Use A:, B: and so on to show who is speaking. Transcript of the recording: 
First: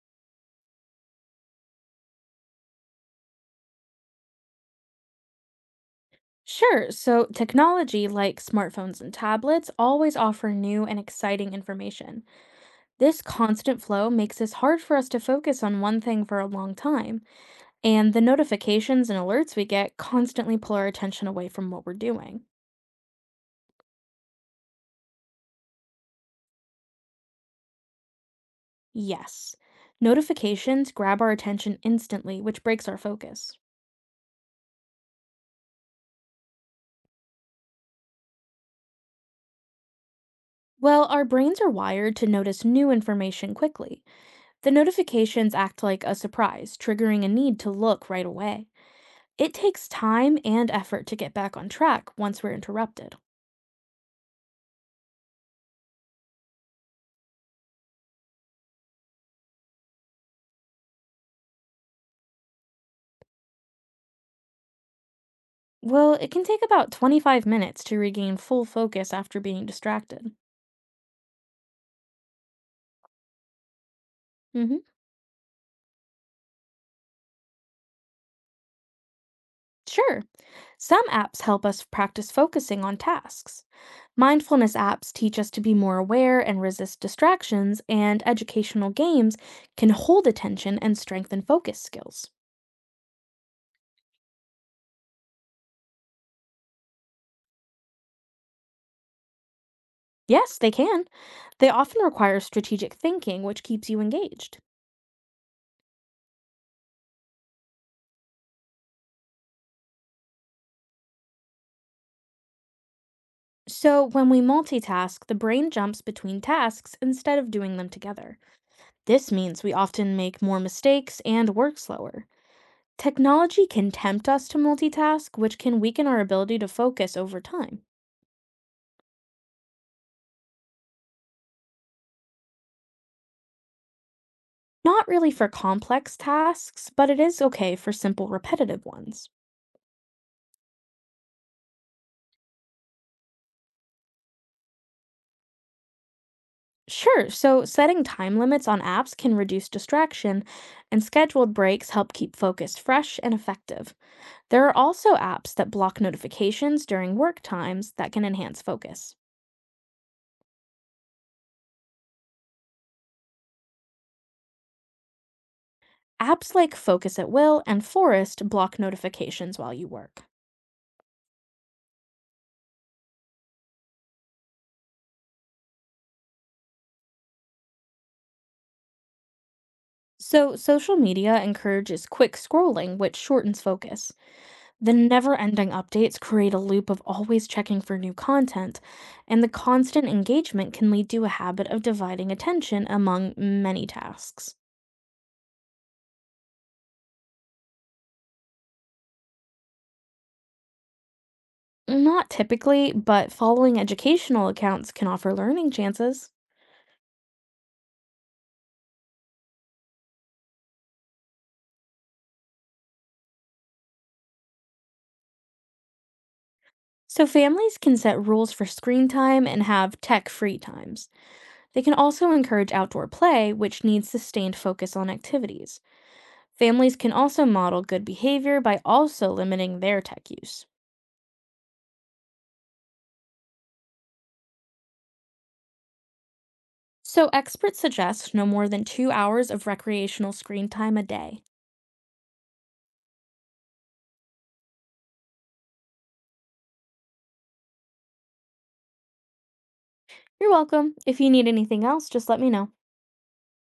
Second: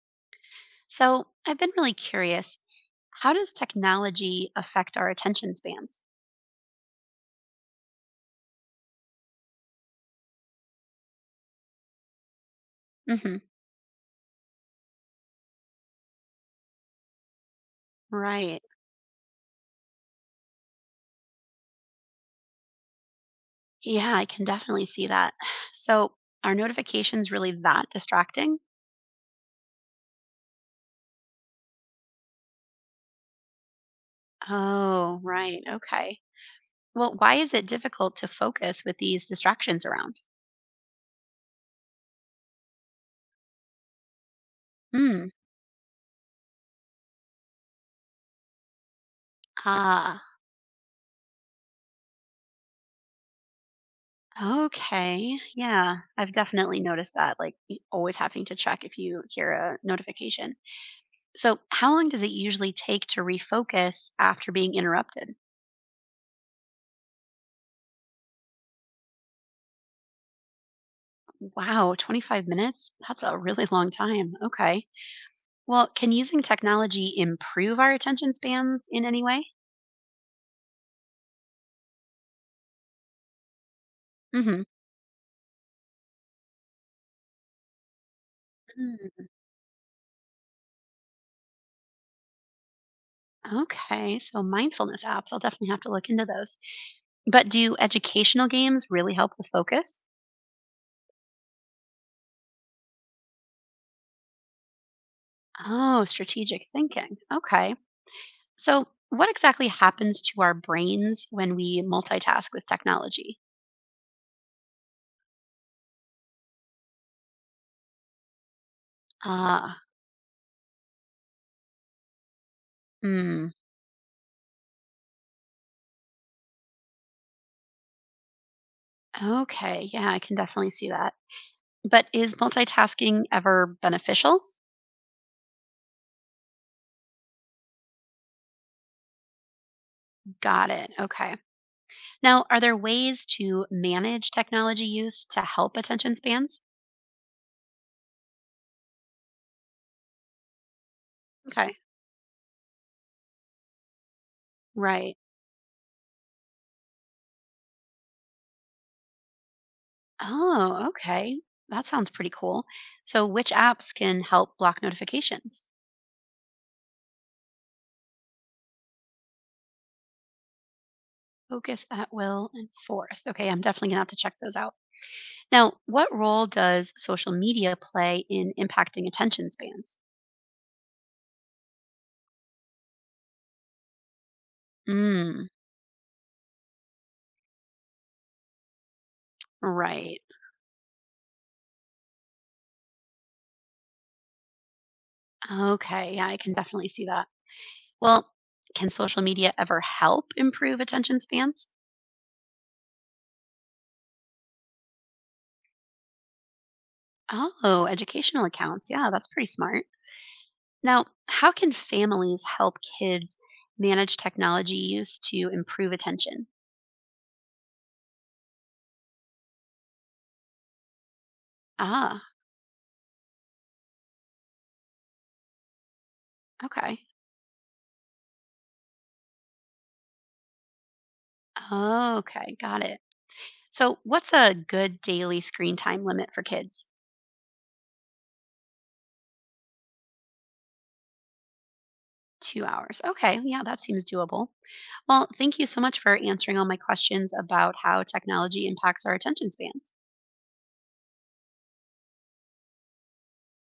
A: So I've been really curious. How does technology affect our attention spans?
B: Sure. So, technology like smartphones and tablets always offer new and exciting information. This
A: Hmm.
B: constant flow makes it hard for us to focus on one thing for a long time, and the
A: Right.
B: notifications and alerts we get constantly pull our attention away from what we're doing.
A: Yeah, I can definitely see that. So are notifications really that distracting?
B: Yes, notifications grab our attention instantly, which breaks our focus.
A: Oh, right. Okay. Well, why is it difficult to focus with these distractions around?
B: Well, our brains are wired to notice new information quickly. The
A: Hmm.
B: notifications act like a surprise, triggering a need to look right away. It takes
A: Ah,
B: time and effort to get back on track once we're interrupted.
A: okay. Yeah, I've definitely noticed that, like always having to check if you hear a notification. So, how long does it usually take to refocus after being interrupted?
B: Well, it can take about 25 minutes to regain full focus after being distracted.
A: Wow, 25 minutes? That's a really long time.
B: hmm
A: Okay. Well, can using technology improve our attention spans in any way?
B: Sure. Some apps help us practice focusing on tasks.
A: Hmm.
B: Mindfulness apps teach us to be more aware and resist distractions, and educational games can hold attention and strengthen focus skills.
A: Okay. So, mindfulness apps, I'll definitely have to look into those. But do educational games really help with focus?
B: Yes, they can. They often require strategic thinking, which keeps you engaged.
A: Oh, strategic thinking. Okay. So, what exactly happens to our brains when we multitask with technology?
B: So, when we multitask, the brain jumps between tasks instead of doing them together. This means we
A: Ah.
B: often make more mistakes and work slower.
A: Hmm.
B: Technology can tempt us to multitask, which can weaken our ability to focus over time.
A: Okay. Yeah, I can definitely see that. But is multitasking ever beneficial?
B: Not really for complex tasks, but it is okay for simple, repetitive ones.
A: Got it. Okay. Now, are there ways to manage technology use to help attention spans?
B: Sure, so setting time limits on apps can reduce distraction, and scheduled
A: Okay.
B: breaks help keep focus fresh and effective. There are also
A: Right.
B: apps that block notifications during work times that can enhance focus.
A: Oh, okay. That sounds pretty cool. So, which apps can help block notifications?
B: Apps like Focus at Will and Forest block notifications while you work.
A: Focus at Will and Force. Okay, I'm definitely going to have to check those out. Now, what role does social media play in impacting attention spans?
B: So, social media encourages quick scrolling, which shortens focus. The never
A: Mm,
B: ending updates create a loop of always checking for new content, and the constant
A: right.
B: engagement can lead to a habit of dividing attention among many tasks.
A: Okay, yeah, I can definitely see that. Well, can social media ever help improve attention spans?
B: Not typically, but following educational accounts can offer learning chances.
A: Oh, educational accounts. Yeah, that's pretty smart. Now, how can families help kids manage technology use to improve attention?
B: So, families can set rules for screen time and have tech free times. They can
A: Ah,
B: also encourage outdoor play, which needs sustained focus on activities. Families
A: okay.
B: can also model good behavior by also limiting their tech use.
A: Okay, got it. So, what's a good daily screen time limit for kids?
B: So, experts suggest no more than 2 hours of recreational screen time a day.
A: 2 hours. Okay, yeah, that seems doable. Well, thank you so much for answering all my questions about how technology impacts our attention spans.
B: You're welcome. If you need anything else, just let me know.